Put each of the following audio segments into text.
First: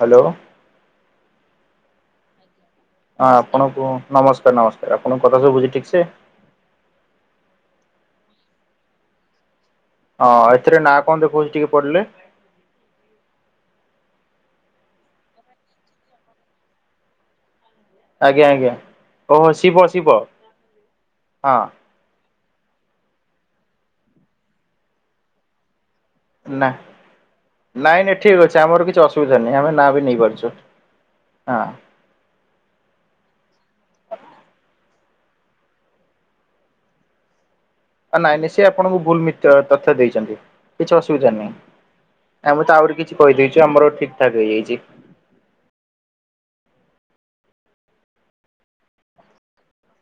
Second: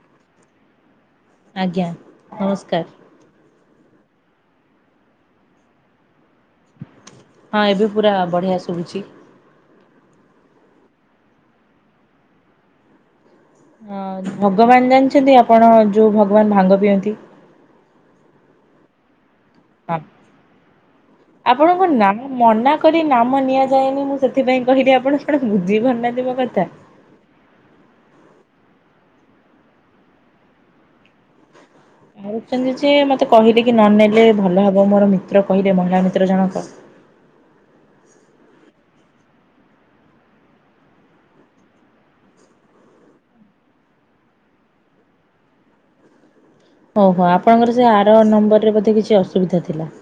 Hello. ଆଜ୍ଞା ନମସ୍କାର। ହଁ ଆପଣଙ୍କୁ ନମସ୍କାର ନମସ୍କାର ଆପଣଙ୍କ କଥା ସବୁ ସୁବୁଛି ଠିକ ସେ? ହଁ ଏବେ ପୁରା ବଢ଼ିଆ ଶୁଭୁଛି। ହଁଏଥିରେ ନାଁ କଣ ଦେଖଉଚି ଟିକେ ପଢିଲେ? ହଁ ଭଗବାନ ଜାଣିଛନ୍ତି ଆପଣ ଯୋଉ ଭଗବାନ ଭାଙ୍ଗ ପିଅନ୍ତି। ଆଜ୍ଞା ଆଜ୍ଞା ଓହୋ ଶିବ ହଁ ଶିବ ହଁ। ଆପଣଙ୍କ ନାମ ମନା କରି ନାମ ନିଆଯାଏନି ମୁଁ ସେଥିପାଇଁ କହିଲି ଆପଣ କଣ ବୁଝିପାରୁନାହାନ୍ତି ମୋ କଥା। ନା। ନାଇଁ ନାଇଁ ଠିକ୍ ଅଛି ଆମର କିଛି ଅସୁବିଧା ନାହିଁ ଆମେ ନାଁ ବି ନେଇପାରୁଛୁ ହଁ। ମୁଁ ଛନ୍ତି ଯେ ମତେ କହିଲେ କି ନନେଲେ ଭଲ ହବ ମୋର ମିତ୍ର କହିଲେ ମହିଳା ମିତ୍ର ଜଣକ ନାଇଁ ନାଇଁ ସେ ଆପଣଙ୍କୁ ଭୁଲ ମିତ୍ର ତଥ୍ୟ ଦେଇଛନ୍ତି କିଛି ଅସୁବିଧା ନାଇଁ। ଆ ପରେତ ଆହୁରି କିଛି କହିଦେଇଚୁ ଆମର ଠିକ ଠାକ ହେଇଯାଇଚି। ଓହ ଆପଣଙ୍କର ସେ ଆର ନମ୍ବରରେ ବୋଧେ କିଛି ଅସୁବିଧା ଥିଲା।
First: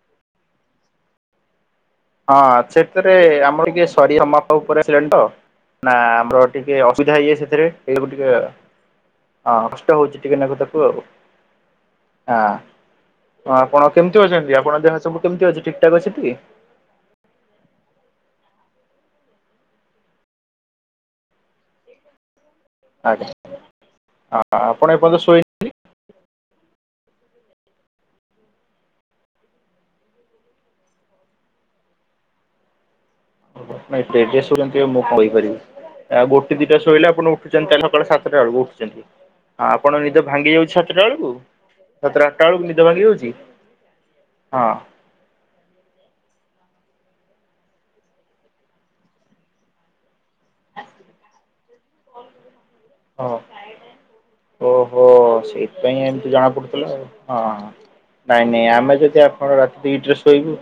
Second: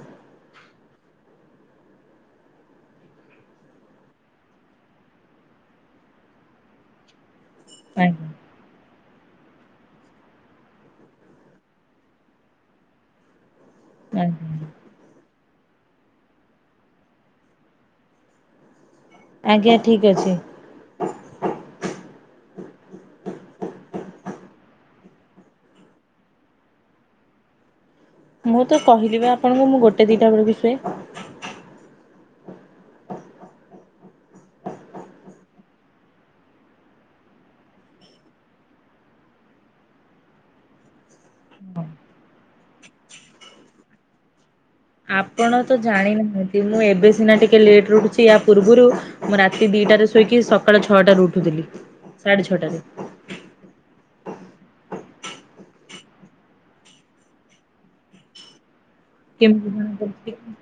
ହଁ ସେଥିରେ ଆମର କିଏ ସରିର ମାପ ଉପରେ ଆସିଲାନି ତ। ନା ଆମର ଟିକେ ଅସୁବିଧା ହେଇଯାଏ ସେଥେରେ ଏଇଗୁ ଆଜ୍ଞା ଟିକେ ହଁ କଷ୍ଟ ହଉଛି ଟିକେ ନାକୁ ତାକୁ ଆଉ ହ ତେଣୁ ଆପଣ କେମିତି ଆଜ୍ଞା। ଅଛନ୍ତି ଆପଣଙ୍କ ଦେହ ସବୁ କେମିତି ଅଛି ଠିକଠାକ୍ ଅଛି ଟୀ? ଆଜ୍ଞା ଠିକ୍ ଅଛି। ଆଜ୍ଞା ଆପଣ ଏପର୍ଯ୍ୟନ୍ତ ଶୋଇନାହାଁନ୍ତି? ମୁଁ ତ କହିଲୀ ବା ଆପଣଙ୍କୁ ମୁଁ ଗୋଟେ ଦିଟା ବେଳକୁ ଶୁଏ। ନାଇଁ [unintelligible] ମୁଁ କହିପାରିବି ଆଉ ଗୋଟେ ଦିଟା ଶୋଇଲେ ଆପଣ। ଉଠୁଛନ୍ତି ତାହେଲେ ସକାଳେ ସାତଟା ବେଳକୁ ଉଠୁଛନ୍ତି। ଆପଣ ନିଦ ଭାଙ୍ଗି ଯାଉଛି ସାତଟା ବେଳକୁ ସାତଟା ଆଠଟା ବେଳକୁ ନିଦ ଭାଙ୍ଗି ଯାଉଛି? ହଁ। ଆପଣ ତ ଜାଣିନାହାନ୍ତି ମୁଁ ଏବେ ସିନା ଟିକେ ଲେଟ ରେ ଉଠୁଛି ୟା ପୂର୍ବରୁ। ମୁଁ ରାତି ଦିଟାରେ ଶୋଇକି ସକାଳ ଛଅଟାରୁ ଉଠୁଥିଲି ସାଢେ ଛଅଟାରେ। ଓହୋ। ଓହୋ ସେଇଥିପାଇଁ ଏମିତି ଜଣା ପଡୁଥିଲା ଆଉ ହଁ ହଁ ନାଇଁ ନାଇଁ ଆମେ ଯ ଆପଣ କେମିତି ରାତି ଜଣା ଦିଟାରେ ପଡୁଛି ଶୋଇବୁ।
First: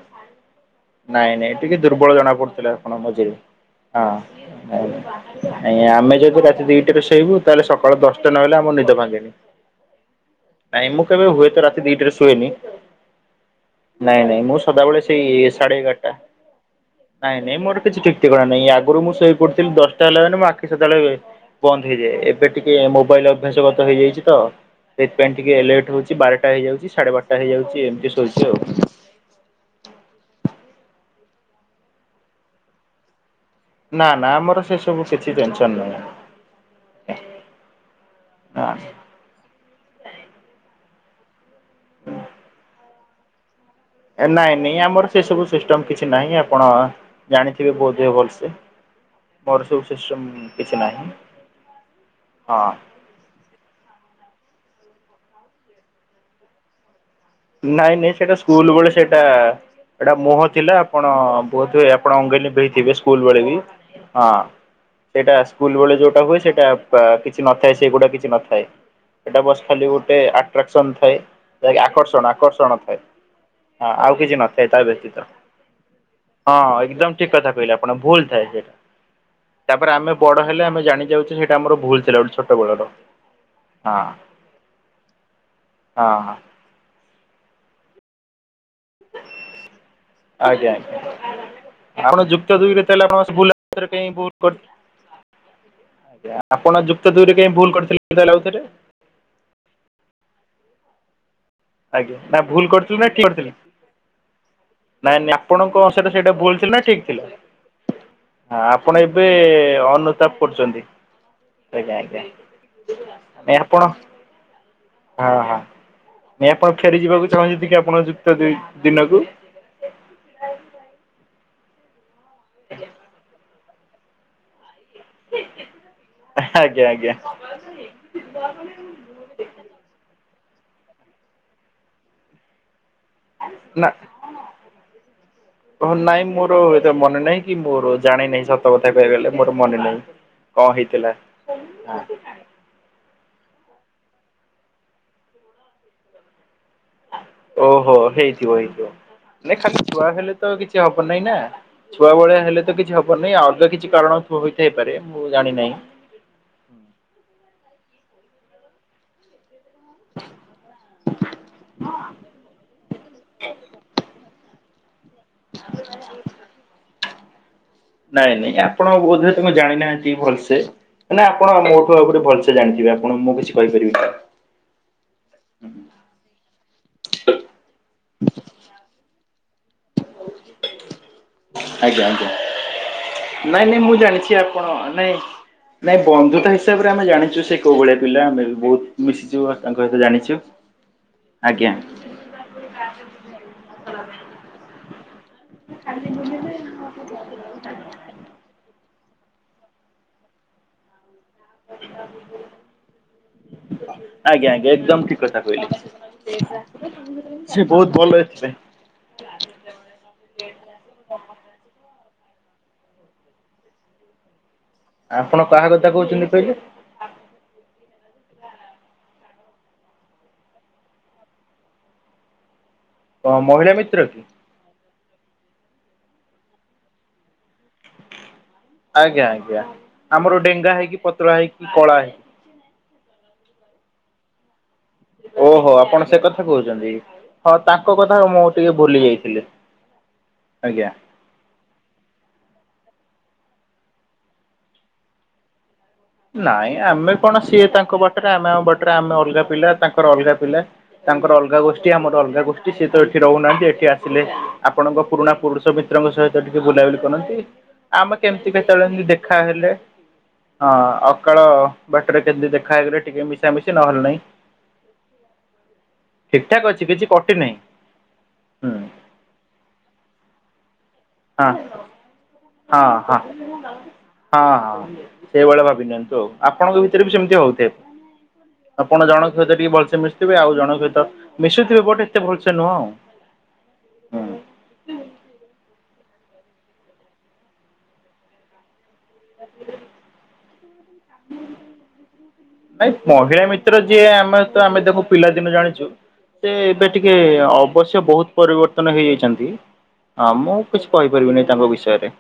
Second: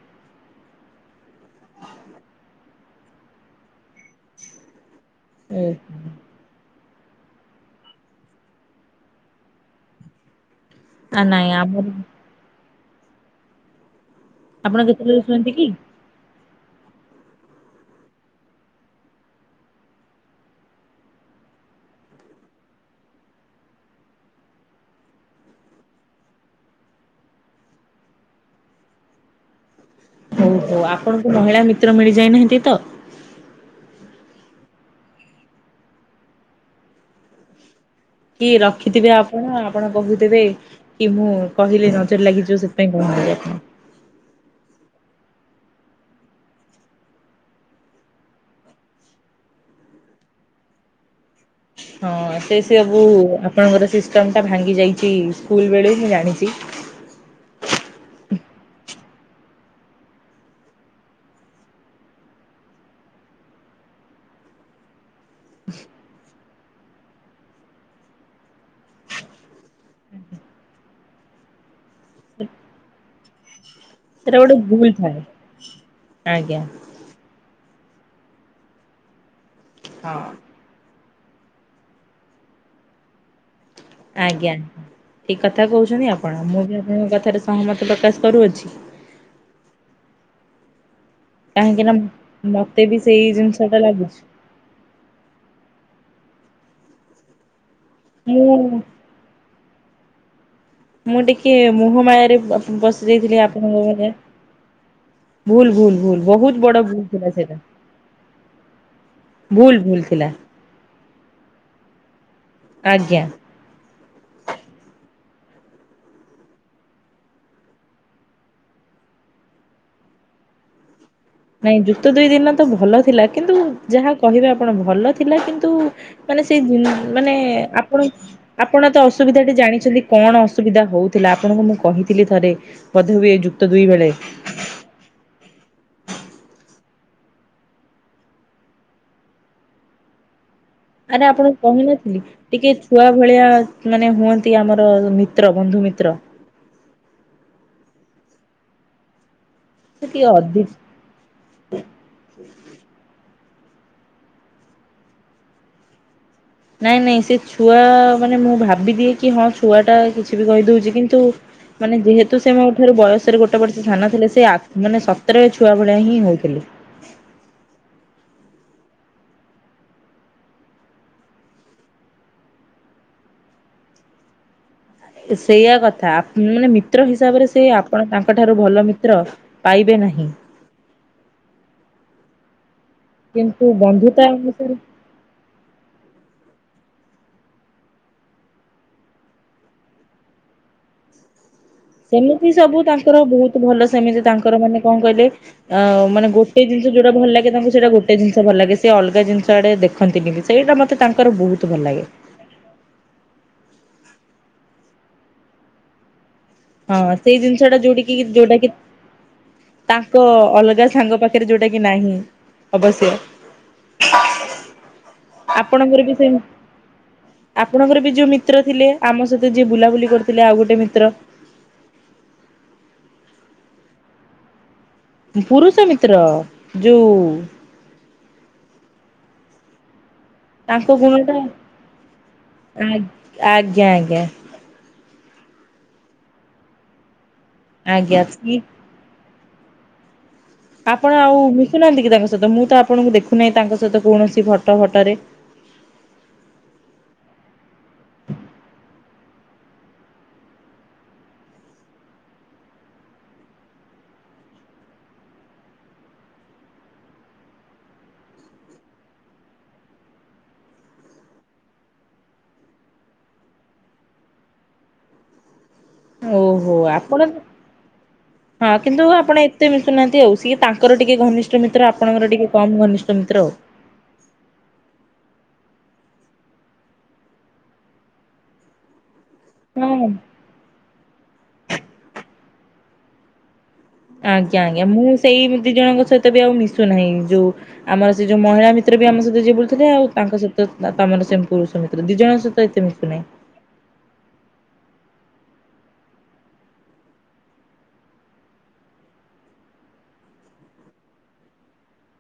ନାଇଁ ନାଇଁ ଟିକେ ଦୁର୍ବଳ ଜଣା ପଡୁଥିଲେ ଆପଣ ମଝିରେ ହଁ ନାଇ। ଓହୋ। ଆଜ୍ଞା ଆମେ ଯଦି ରାତି ଦିଟାରେ ଶୋଇବୁ ତାହେଲେ ସକାଳ ଦଶଟା ନହେଲେ ଆମ ନିଦ ଭାଙ୍ଗେନି। ନାଇଁ ମୁଁ ଆ କେବେ ନାଇଁ ହୁଏତ ରାତି ଆମର ଦିଟାରେ ଶୁଏନି ନାଇଁ ନାଇଁ। ମୁଁ ଆପଣ ସଦାବେଳେ କେତେବେଳେ ସେଇ ଶୁଅନ୍ତି କି? ସାଢେ ଏଗାରଟା। ନାଇଁ ନାଇଁ ମୋର କିଛି ଠିକ ଠିକଣା ନାଇଁ ଆଗରୁ ମୁଁ ଶୋଇ ପଡୁଥିଲି ଦଶଟା ହେଲା ମାନେ ମୋ ଆଖି ସେତେବେଳେ। ହେଇଯାଏ ଏବେ ଟିକେ ମୋବାଇଲ ଅଭ୍ୟାସଗତ ହେଇଯାଇଛି ତ। ସେଇଥିପାଇଁ ପାଇଁ ଟିକେ ଲେଟ୍ ହଉଛି ବାରଟା ହେଇଯାଉଛି ସାଢେ ବାରଟା ହେଇଯାଉଛି ଏମିତି ଶୋଉଛି ଆଉ। ହଉ ହଉ ଆପଣଙ୍କୁ ମହିଳା ମିତ୍ର ମିଳିଯାଇନାହାନ୍ତି ତ। ନା ନା ଆମର ସେ ସବୁ କିଛି ଟେନସନ ନୁହଁ। କି ରଖିଥିବେ ଆପ ଉଁ ଆପଣ କହୁଥିବେ କି ମୁଁ କହିଲେ ନଜର ଲାଗିଯିବ ସେଥିପାଇଁ କହୁନାହାନ୍ତି ଆପଣ। ଏ ନାଇଁ ନାଇଁ ଆମର ସେ ସବୁ ସିଷ୍ଟମ କିଛି ନାହିଁ ଆପଣ ଜାଣିଥିବେ ବୋଧେ ଭଲସେ। ମୋର ସବୁ ସିଷ୍ଟମ୍ କିଛି ନାହିଁ। ହଁ ସେ ସେଆ ଉ ଆପଣଙ୍କର ସିଷ୍ଟମ ଟା ଭାଙ୍ଗି ଯାଇଛି ସ୍କୁଲ ବେଳେ ମୁଁ ଜାଣିଛି। ନାଇଁ ନାଇଁ ସେଇଟା ସ୍କୁଲ ବେଳେ ସେଟା। ଏଟା ମୁହଁ ଥିଲା ଆପଣ ବୋଧେ ଆପଣ ଅଙ୍ଗେ ନିଭେଇ ଥିବେ ସ୍କୁଲ ବେଳେ ବି। ହଁ ସେଟା ସ୍କୁଲ ବେଳେ ଯୋଉଟା ହୁଏ ସେଟା। ପା କିଛି ନଥାଏ ସେଗୁଡା କିଛି ନଥାଏ। ଏଇଟା ବସ ଖାଲି ଗୋଟେ ଆଟ୍ରାକ୍ସନ ଥାଏ ଯାହାକି ଆକର୍ଷଣ ଆକର୍ଷଣ ଥାଏ। ହଁ ଆଉ ସେଟା କିଛି ଗୋଟେ ନଥାଏ ତା ଭୁଲ ଥାଏ ବ୍ୟତୀତ ହଁ ଆଜ୍ଞା ଏକଦମ। ଠିକ୍ କଥା କହିଲେ ଆପଣ ଭୁଲ ଥାଏ ସେଇଟା ତାପରେ ଆମେ ହଁ। ବଡ ହେଲେ ଆମେ ଜାଣି ଯାଉ କି ସେଟା ଆମର ଭୁଲ ଥିଲା ଗୋଟେ ଛୋଟବେଳର। ଆଜ୍ଞା ଆଜ୍ଞା ଠିକ କଥା କହୁଛନ୍ତି ହଁ ଆପଣ ମୁଁ ବି ଆପଣଙ୍କ କଥାରେ ସହମତି ପ୍ରକାଶ କରୁଅଛି। ଆଜ୍ଞା କାହିଁକି ନା ଆଜ୍ଞା। ଆପଣ ଯୁକ୍ତ ଦୁଇ ମତେ ରେ ବି ତାହେଲେ ସେଇ ଆପଣ ସ୍କୁଲ ରେ ଜିନିଷ ଟା ଆଉଥରେ ପାଇଁ ଲାଗୁଛି। ବୁ କ ଆଜ୍ଞା ଆପଣ ଯୁକ୍ତ ଦୁଇରେ କାହିଁକି ଭୁଲ କରିଥିଲେ ତାହେଲେ ମୁଁ ଆଉଥରେ? ମୁଁ ଟିକେ ମୋହ ଆଜ୍ଞା ମାୟାରେ ନା ଅ ଭୁଲ କରିଥିଲେ ପସି ନା ଠିକ ଯାଇଥିଲି କରିଥିଲେ ଆପଣଙ୍କ ଘରେ। ନାଇଁ ନାଇଁ ଭୁଲ ଆପଣଙ୍କ ଭୁଲ ଅନୁସାରେ ଭୁଲ ସେଇଟା ବହୁତ ଥିଲା ନା ବଡ ଠିକ ଭୁଲ ଥିଲା ସେଟା। ହଁ ଆପଣ ଏବେ ଥିଲା ଅନୁତାପ କରୁଛନ୍ତି। ଆଜ୍ଞା ଆଜ୍ଞା ଆଜ୍ଞା। ନାଇ ଆପଣ। ହଁ ହଁ ନାଇ ଆପଣ ଫେରି ଯିବାକୁ ଚାହୁଁଛନ୍ତି କି ଆପଣ ଯୁକ୍ତ ଦୁଇ ଦିନକୁ? ନାଇଁ ଯୁକ୍ତ ଦୁଇ ଦିନ ତ ଭଲ ଥିଲା କିନ୍ତୁ ଯାହା କହିବେ ଆପଣ ଭଲ। ଥିଲା କିନ୍ତୁ ମାନେ ସେଇ ଦୁ ଆଜ୍ଞା ଆଜ୍ଞା ମାନେ ଆପଣ। ଆପଣ ତ ଅସୁବିଧାଟି ଜାଣିଛନ୍ତି କଣ ଅସୁବିଧା ହଉଥିଲା ଆପଣଙ୍କୁ ମୁଁ କହିଥିଲି ଥରେ। ବୋଧେ ହୁଏ ଏଇ ଯୁକ୍ତ ଦୁଇ ବେଳେ। ଓହୋ ନାଇଁ ମୋର ଏତେ ମନେ ନାହିଁ କି ମୋର ଜାଣି ନାହିଁ ସତ କଥା କହିବାକୁ ଗଲେ ମୋର ମନେ ନାହିଁ। କ ହେ ଆରେ ଆପଣଙ୍କୁ କହିନଥିଲି। ଟିକେ ଛୁଆ ଭଳିଆ ମାନେ ହୁଅନ୍ତି ଆମର ମିତ୍ର ବନ୍ଧୁ ମିତ୍ର। ଓହୋ ହେଇଥିବ ହେଇଥିବ ନାଇ ଖାଲି ସେ ଛୁଆ ଟିକେ ହେଲେ ତ ଅଧି କିଛି ହ ହ ନାଇଁ ନା ଛୁଆ ଭଳିଆ ହେଲେ ତ କିଛି ହବ ନାହିଁ ଆଉ ଅଲଗା କିଛି କାରଣ ହୋଇଥାଇପାରେ ମୁଁ ଜାଣି ନାହିଁ। ନାଇଁ ନାଇଁ ସେ ଛୁଆ ମାନେ ମୁଁ ଭାବିଦିଏ କି ହଁ ଛୁଆ ଟା କିଛି ବି କହିଦଉଛି କିନ୍ତୁ। ମାନେ ଯେହେତୁ ସେ ମୋ ଠାରୁ ବୟସରେ ଗୋଟେ ବର୍ଷ ସଥାନ ଥିଲେ ସେ ମାନେ ସତର ଛୁଆ ଭଳିଆ ହିଁ ହଉଥିଲେ। ନାଇଁ ନାଇଁ ଆପଣ ବୋଧେ ତାଙ୍କୁ ଜାଣିନାହାନ୍ତି ଭଲସେ। ନା ଆପଣ ମୋଠୁ ଆଉ ଗଟେ ଭଲସ ଜାଣିଥିବେପଣ ମୁଁ କିଛି କହିପାରିବି ନା। ସେଇଆ କଥା ମାନେ ମିତ୍ର ହିସାବରେ ସେ ଆପଣ ତାଙ୍କ ଠାରୁ ଭଲ ମିତ୍ର। ପାଇବେ ନାହିଁ। ଆଜ୍ଞା ଆଜ୍ଞା କିନ୍ତୁ ନାଇଁ ନାଇଁ ମୁଁ ବନ୍ଧୁତା ଜାଣିଛି ଆପଣ ଅନୁସାରେ ନାଇଁ ନାଇଁ ବନ୍ଧୁତା ହିସାବରେ ଆମେ ଜାଣିଛୁ ସେ କୋଉ ଭଳିଆ ପିଲା ଆମେ ବି ବହୁତ ମିଶିଛୁ ଆଉ ତାଙ୍କ ସହିତ ଜାଣିଛୁ। ଆଜ୍ଞା। ସେମିତି ସବୁ ତାଙ୍କର ବହୁତ ଭଲ ସେମିତି ତାଙ୍କର ମାନେ କଣ କହିଲେ ଅ ମାନେ ଗୋଟେ ଜିନିଷ ଯୋଉଁଟା ଭଲ ଲାଗେ ତାଙ୍କୁ ସେଟ ଗୋଟେ ଜିନିଷ ଭଲ ଲାଗେ ସେ ଅଲଗା ଜିନିଷ ଆଡେ ଦେଖ ରଖନ୍ତିନିତି ସେଇଟା ମୋତେ ତାଙ୍କର ବହୁତ ଭଲ ଲାଗେ। ଆଜ୍ଞା ଆଜ୍ଞା ଏକଦମ ଠିକ କଥା କହିଲ। ହଁ ସେଇ ଜିନିଷଟା ଯୋଉଠ କି ଯୋଉଟା କି। ତାଙ୍କ ଅଲଗା ସାଙ୍ଗ ପାଖରେ ଯୋଉଟା କି ନାହିଁ ଅବଶ୍ୟ ଆପଣ କାହା କଥା ଆପଣଙ୍କର ବି କହୁଛନ୍ତି ସେମ କହିଲେ? ଆପଣଙ୍କର ବି ଯୋଉ ମିତ୍ର ଥିଲେ ଆମ ସହିତ ଯିଏ ବୁଲାବୁଲି କରିଥିଲେ ଆଉ ଗୋଟେ ମିତ୍ର। ଅ ମହିଳା ମିତ୍ର କି? ପୁରୁଷ ମିତ୍ର ଯୋଉ ଆଜ୍ଞା ଆଜ୍ଞା ଆମର ଡେଙ୍ଗା ତାଙ୍କ ହେଇକି ପତଳା ଗୁଣଟ ହେଇକି କଳା ହେଇକି ଆ ଆଜ୍ଞା ଆଜ୍ଞା। ଓହୋ ଆପଣ ସେ କଥା କହୁଛନ୍ତି ହଁ ତାଙ୍କ କଥା ଆଜ୍ଞା ମୁଁ ଆଜ୍ଞା ଟିକେ ଭୁଲି ଯାଇଥିଲି। ଆଜ୍ଞା। ଆପଣ ଆଉ ମିଶୁନାହାନ୍ତି କି ତାଙ୍କ ସହିତ ମୁଁ ତ ଆପଣଙ୍କୁ ଦେଖୁନାହିଁ ତାଙ୍କ ସହିତ କୌଣସି ଫଟ ଭଟ ରେ? ନାଇଁ ଆମେ କଣ ସିଏ ତାଙ୍କ ବାଟରେ ଆମେ ଆମ ବାଟରେ ଆମେ ଅଲଗା ପିଲା ତାଙ୍କର ଅଲଗା ପିଲା। ତାଙ୍କର ଅଲଗା ଗୋଷ୍ଠୀ ଆମର ଅଲଗା ଗୋଷ୍ଠୀ ସିଏ ତ ଏଠି ରହୁନାହାନ୍ତି ଏଠି ଆସିଲେ ଆପଣଙ୍କ ପୁରୁଣା ପୁରୁଷ ମି ତ୍ର ଙ୍କ ସହିତ ଟିକେ ବୁଲାବୁଲି କରନ୍ତି। ଆମେ କେମିତି କେତେବେଳେ ଏମିତି ଦେଖାହେଲେ। ହଁ ଅକାଳ ବାଟରେ କେମିତି ଦେଖା ହେଇଗଲେ ଟିକେ ମିଶାମିଶି ନହେଲେ ନାହିଁ। ଠିକ ଠାକ୍ ଓହୋ ଅଛି କିଛି ଆପଣ କଟି ନାହିଁ ହୁଁ ହଁ କିନ୍ତୁ ଆପଣ ଏ ତେ ମିଶୁନାହାନ୍ତି ଆଉ ସିଏ ତାଙ୍କର ଟିକେ ହଁ ଘନିଷ୍ଟ ମିତ୍ର ଆପଣଙ୍କ ଟିକେ କମ୍ ହଁ ହଁ। ଘନିଷ୍ଟ ମିତ୍ର ଆଉ। ହଁ ହଁ ସେଇଭଳିଆ ଭାବି ନିଅନ୍ତୁ ଆଉ ଆପଣଙ୍କ ଭିତରେ ବି ସେମିତି ହଉଥିବ। ଆପଣ ଜଣକ ସହିତ ଟିକେ ଭଲସେ ହଁ ମିଶୁଥିବେ ଆଉ ଜଣ ସହିତ ମିଶୁଥିବେ ବଟ ଏତେ ଭଲସେ ନୁହଁ ଆଉ। ହୁଁ ଆଜ୍ଞା ଆଜ୍ଞା ମୁଁ ସେଇ ଦି ଜଣଙ୍କ ସହିତ ବି ଆଉ ମିଶୁ ନାହିଁ ଯୋଉ ଆମର ସେ ଯୋଉ ମହିଳା ମି ମିତ୍ର ବି ଆମ ସହିତ ଯିଏ ବୁଲୁ ଥିଲେ ଆଉ ତାଙ୍କ ସହିତ ତମର ସେ ପୁରୁଷ ମିତ୍ର ଦି ଜଣଙ୍କ ସହିତ ଏତେ ନାଇଁ ମିଶୁ ନାହିଁ। ମହିଳା ମିତ୍ର ଯିଏ ଆମେ ତ ଆମେ ଦେଖୁ ପିଲାଦିନୁ ଜାଣିଛୁ। ଏବେ ଟିକେ ଅବଶ୍ୟ ବହୁତ ପରିବର୍ତ୍ତନ ହେଇଯାଇଛନ୍ତି। ହଁ ମୁଁ କିଛି କହିପାରିବିନି ତାଙ୍କ ବିଷୟରେ।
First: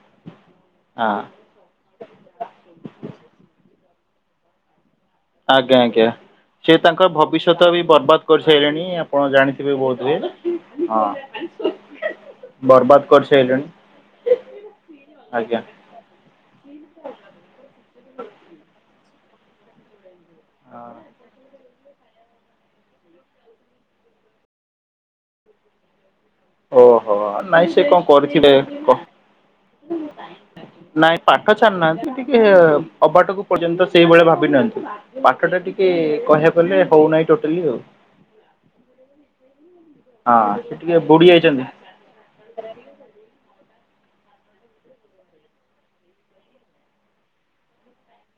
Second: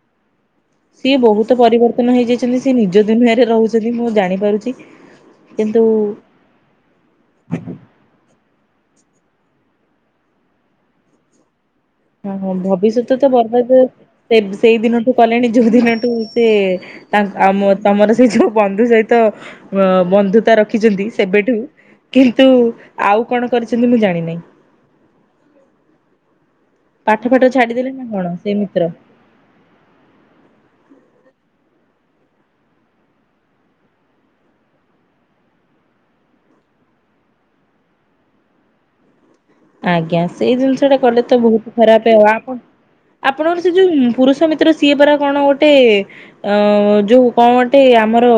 ହଁ ସିଏ ବହୁତ ପରିବର୍ତ୍ତନ ହେଇଯାଇଛନ୍ତି ସିଏ ନିଜ ଦୁନିଆରେ ରହୁଛନ୍ତି ମୁଁ ଜାଣିପାରୁଛି। ଆଜ୍ଞା ଆଜ୍ଞା। କିନ୍ତୁ ସେ ତାଙ୍କର ଭବିଷ୍ୟତ ବି ବର୍ବାଦ କରିସାରିଲେଣି ଆପଣ ଜାଣିଥିବେ ବୋଧ ହୁଏ। ହଁ। ଓ ହୋ ବର୍ବାଦ ଭବିଷ୍ୟତ ତ କରିସାରିଲେଣି ବର୍ବାଦ ସେଇ ଦିନଠୁ କଲେଣି ଆଜ୍ଞା। ଯୋଉଁ ଦିନଠୁ ସେ ତାଙ୍କ ଆମ ତମର ସେଇ ଯୋଉଁ ବନ୍ଧୁ ସହିତ ବନ୍ଧୁ ରଖିଛନ୍ତି ସେବେଠୁ କିନ୍ତୁ ଆଉ କଣ କରିଛନ୍ତି ମୁଁ ଜାଣିିନାହିଁ। ଓହୋ ପାଠ ଫାଠ ନାଇଁ ସେ ଛାଡିଦେଲେ ନା କଣ କରିଥିବେ ସେ ମିତ୍ର। କ ନାଇଁ ପାଠ ଛାଡୁନାହାନ୍ତି ଟିକେ ଅବାଟକୁ ପର୍ଯ୍ୟନ୍ତ ସେଇଭଳିଆ ଭାବିନିଅନ୍ତୁ। ପାଠ ଟା ଟିକେ କହିବାକୁ ଗଲେ ହଉନାହିଁ ଟୋଟାଲି ଆଉ। ଆଜ୍ଞା ସେଇ ହଁ ସେ ଜିନିଷ ଟା ଟିକେ କଲେ ବୁଡି ତ ଯାଇଛନ୍ତି ବହୁତ ଖରାପ ଆଉ ଆପଣ ଆପଣଙ୍କର ସେ ଯୋଉ ପୁରୁଷ ମିତ୍ର ସିଏ ପରା କଣ ଗୋଟେ? ଅ ଯୋଉ କଣଗୋଟେ ଆମର।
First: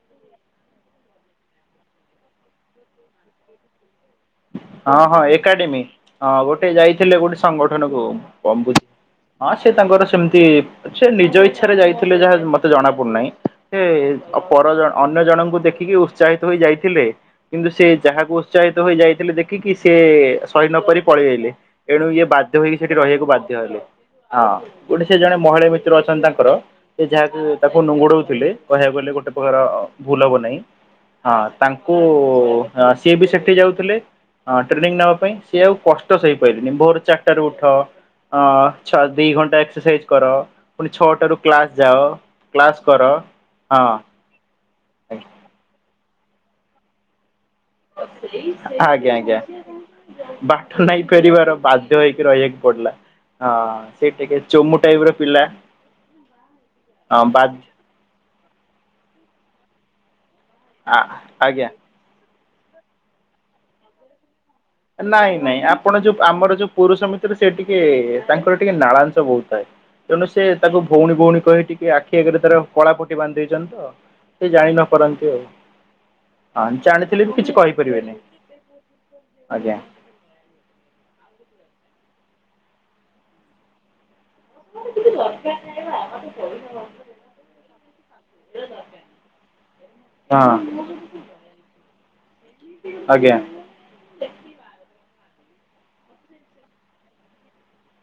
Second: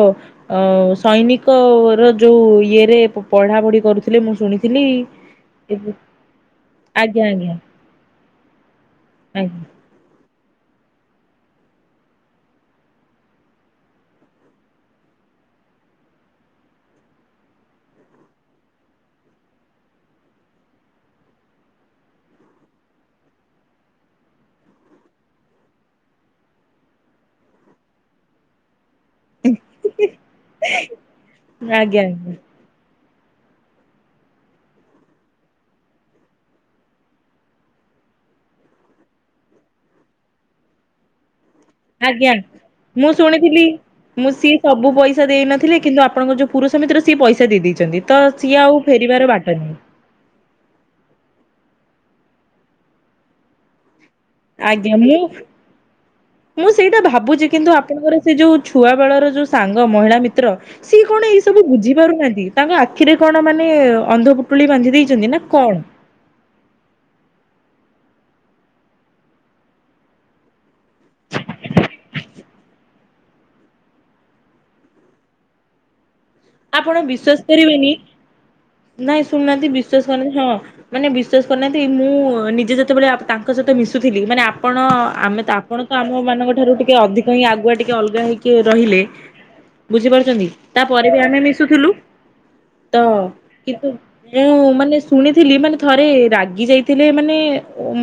ଅ ସୈନିକ ର ଯୋଉ ଇଏରେ ପଢ଼ାପଢ଼ି କରୁଥିଲେ ମୁଁ ଶୁଣିି ହଁ ହଁ ଏକାଡେମୀ। ହଁ ଗୋଟେ ଯାଇଥିଲେ ଆଜ୍ଞା ଗୋଟେ ଆଜ୍ଞା ସଂଗଠନକୁୁ ହଁ ଆଜ୍ଞା। ସେ ତାଙ୍କର ସେମିତି ସେ ନିଜ ଇଚ୍ଛାରେ ଯାଇଥିଲେ ଯାହା ମତେ ଜଣା ପଡୁନାହିଁ ସେ ପର ଅନ୍ୟ ଜଣଙ୍କୁ ଦେଖିକି ଉତ୍ସାହିତ ହୋଇ ଯାଇଥିଲେ କିନ୍ତୁ ସେ ଯାହାକୁ ଉତ୍ସାହିତ ହୋଇ ଯାଇଥିଲେ ଦେ ଖିକିି ସେ ସହି ନ ପରି ପଳେଇଆଇଲେ ଏଣୁ ଇଏ ବାଧ୍ୟ ହୋଇ ସେଠି ରହିବାକୁ ବାଧ୍ୟ ହେଲେ। ହଁ ଗୋଟେ ସେ ଜଣେ ମହିଳା ମିତ୍ର ଅଛନ୍ତି ତାଙ୍କର ସେ ଯାହାକ ତାକୁ ନୁଙ୍ଗୁଡ଼ଉଥିଲେ କହିବାକୁ ଗଲେ ଗୋଟେ ପ୍ରକାର ଭୁଲ ହବ ନାହିଁ ଆଜ୍ଞା ହଁ ତାଙ୍କୁ ଆଜ୍ଞା ସିଏ ବି ସେଠି ଯାଉଥିଲେ। ହଁ ଟ୍ରେନିଂ ନବା ପାଇଁ ସିଏ ଆଉ କଷ୍ଟ ସଇପାରିଲେନି ଭୋର ଚାରିଟା ରୁ ଉଠ। ହ ଛ ଦି ଘଣ୍ଟା ଏକ୍ସରସାଇଜ କର ପୁଣୀ କ୍ଲାସ୍ ଯାଅ ଆଜ୍ଞା। କ୍ଲାସ୍ କର ମୁଁ ଶୁଣିଥିଲି ହଁ। ମୁଁ ସିଏ ସବୁ ପଇସା ଦେଇନଥିଲି କିନ୍ତୁ ଆପଣଙ୍କ ଯୋଉ ପୁରୁଷ ମିତ୍ର ସିଏ ପଇସା ଦେଇ ଦେଇ ଛନ୍ତି ତ ସିଏ ଆଉ ଆଜ୍ଞା ଫେରିବାର ଆଜ୍ଞା। ବାଟ ନାହିଁ। ବାଟ ନାଇଁ ଫେରିବାର ବାଧ୍ୟ ହେଇକି ରହିବାକୁ ପଡିଲା ହଁ ସେ ଟିକେ ଚୋମୁ ଆଜ୍ଞା ଟାଇପ ର ମୁଁ ପିଲା ମୁଁ ସେଇଟା ହଁ ବା ଭାବୁଛି କିନ୍ତୁ ଆପ କିନ୍ତୁ ମୋର ସେ ଯୋଉ ଛୁଆ ବେଳର ଯୋଉ ସାଙ୍ଗ ମହିଳା ମିତ୍ର ସିଏ କଣ ଏଇ ସବୁ ଆଜ୍ଞା। ବୁଝି ପାରୁନାହାନ୍ତି ତାଙ୍କ ଆଖିରେ କଣ ମାନେ ଅନ୍ଧ ପୁ ନାଇଁ ନାଇଁ ଆପଣ ଯୋଉ ଆମର ଯୋଉ ପୁରୁଷ ମିତ୍ର ସେ ଟିକେ ତାଙ୍କର ଟିକେ ନାଳାଂଶ ବହୁତ ଥାଏ। ତେଣୁ ସେ ତାକୁ ଭଉଣୀ ଭଉଣୀ କହି ଟିକେ ଆଖି ଆଗରେ ତାର କଳାପଟି ବାନ୍ଧି ଦେଇଛନ୍ତି ତ। ସେ ଜାଣି ନପାରନ୍ତି ଆଉ ହଁ ଆପଣ ଜାଣିଥିଲି ବି ବିଶ୍ଵାସ କିଛି କରିବେନି କହିଁପାରିବେନି। ନାଇଁ ଶୁଣୁନାହାନ୍ତି ବିଶ୍ୱାସ ହଁ ମାନେ ବିଶ୍ଵାସ କରୁନାହାନ୍ତି ମୁଁ ନିଜେ ଯେତେବେଳେ ତାଙ୍କ ସହିତ ମିଶୁଥିଲି ମାନେ ଆ ଆପଣ ଆମେ ତ ଆପଣ ତ ଆମ ମାନଙ୍କ ଠାରୁ ଟିକେ ଅଧିକ ହିଁ ଆଗୁଆ ଟିକେ ଅଲଗା ହେଇକି ରହିଲେ। ବୁଝିପାରୁଛନ୍ତି ହଁ। ତାପରେ ବି ଆମେ ମିଶୁଥିଲୁ ତ ଆଜ୍ଞା କିନ୍ତୁ ମୁଁ ମାନେ ଶୁଣିଥିଲି ମାନେ ଥରେ ରାଗି ଯାଇଥିଲେ ମାନେ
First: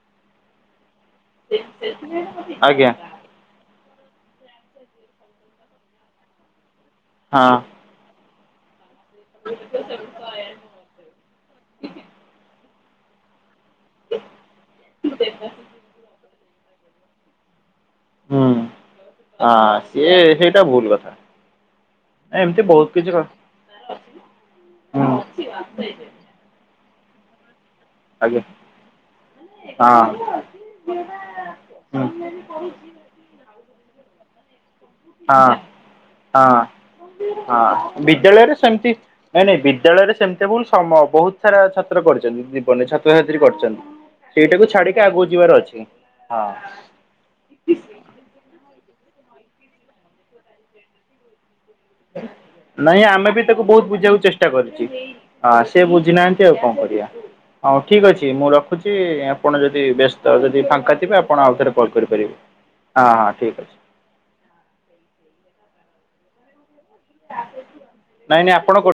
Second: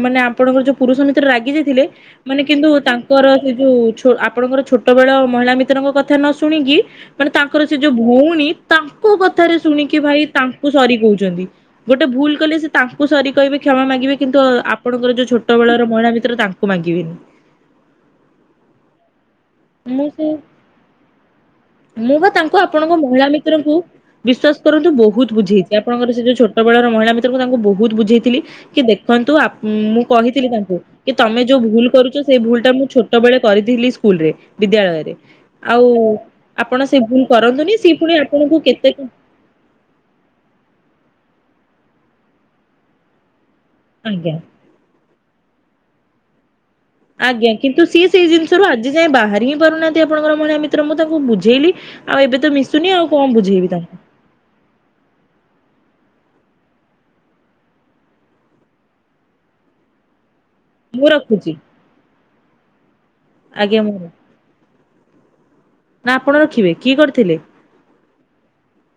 ମାନେ ଆ ପଣଙ୍କର ଯୋଉ ପୁରୁଷ ମିତ୍ର ରାଗି ଯାଇଥିଲେ ମାନେ କିନ୍ତୁ ଆଜ୍ଞା ତାଙ୍କର ସେ ଯୋଉ ଆପଣଙ୍କର ଛୋଟ ବେଳ ମହିଳା ମିତ୍ରଙ୍କ କଥା ନ ଶୁଣିକି ମାନେ ହଁ ତାଙ୍କର ସେ ଯୋଉ ଭଉଣୀ ତା ଙ୍କ କଥାରେ ଶୁଣିକି ଭାଇ ତାଙ୍କୁ ସରି କହୁଛନ୍ତି ଗୋଟେ ଭୁଲ କଲେ ସେ ତାଙ୍କୁ ସରି କହିବେ କ୍ଷମା ମାଗିବେ କିନ୍ତୁ ଆପଣଙ୍କର ଯୋଉ ଛୋଟ ବେଳର ମହିଳା ମିତ୍ର ତାଙ୍କୁ ମାଗିବେ। ହୁଁ ଆ ମୁଁ ସିଏ ସେ ସେଇଟା ଭୁଲ ହେଲା। ମୁଁ ବା ତାଙ୍କୁ ଆପଣଙ୍କ ମହିଳା ମି ତ୍ର ଙ୍କୁ ବିଶ୍ୱାସ କରନ୍ତୁ ବହୁତ ହୁଁ। ବୁଝେଇଛି ଆପଣଙ୍କର ସେ ଯୋଉ ଛୋଟ ବେଳର ମହିଳା ମୀ ତ୍ର ତାଙ୍କୁ ବହୁତ ବୁଝେଇଥିଲି ଆଜ୍ଞା। କି ଦେଖନ୍ତୁ ହଁ ମୁଁ କହିଥିଲି ତାଙ୍କୁ କି ତମେ ଯୋଉ ଭୁଲ କରୁଛ ସେଇ ଭୁଲ ଟା ମୁଁ ଛୋଟ ବେଳେ କରିଥିଲି ସ୍କୁଲ ରେ ବିଦ୍ୟାଳୟରେ ହଁ ଆଉ ଆପଣ ସେ ଭୁଲ୍ ହଁ ବିଦ୍ୟାଳୟରେ ସେମିତି ନାଇଁ ନାଇଁ ବିଦ୍ୟାଳୟରେ ସେମିତି ଭୁଲ ସମ ବହୁତ ସାରା ଛାତ୍ର କରିଛନ୍ତି ଜୀବନରେ ଛାତ୍ରଛାତ୍ରୀ କରିଛନ୍ତି। ଆଜ୍ଞା। ସେଇଟାକୁ ଛାଡ଼ିକି ଆଗକୁ ଯିବାର ଅଛି ହଁ। ଆଜ୍ଞା କିନ୍ତୁ ସିଏ ସେଇ ଜିନିଷରୁ ଆଜି ଯାଏଁ ବାହାରି ହିଁ ପାରୁନାହାନ୍ତି ଆପଣଙ୍କର ମହିଳା ମିତ୍ର ମୁଁ ତାଙ୍କୁ ବୁଝେଇଲି। ଆଉ ଏବେ ତ ମିଶୁନି ନାଇଁ ଆଉ ଆମେ କଣ ବି ତାକୁ ବୁଝେଇବି ବହୁତ ତାଙ୍କୁ। ବୁଝିବାକୁ ଚେଷ୍ଟା କରିଛି ସେ ବୁଝି ନାହାନ୍ତି ଆଉ କଣ କରିବା। ହଉ ଠିକ୍ ଅଛି ମୁଁ ରଖୁଛି ଆପଣ ଯଦି ବ୍ୟସ୍ତ ଅଛନ୍ତି ଫା ଙ୍କା ମୁଁ ଥିବେ ଆପଣ ରଖୁଛି ଆଉ ଥରେ କଲ୍ କରିପାରିବେ ହଁ ହଁ ଠିକ୍ ଅଛି। ଆଜ୍ଞା ମୁଁ ନା ଆପଣ ରଖିବେ କିଏ କରିଥିଲେ? ନାଇଁ ନାଇଁ ଆପଣ କ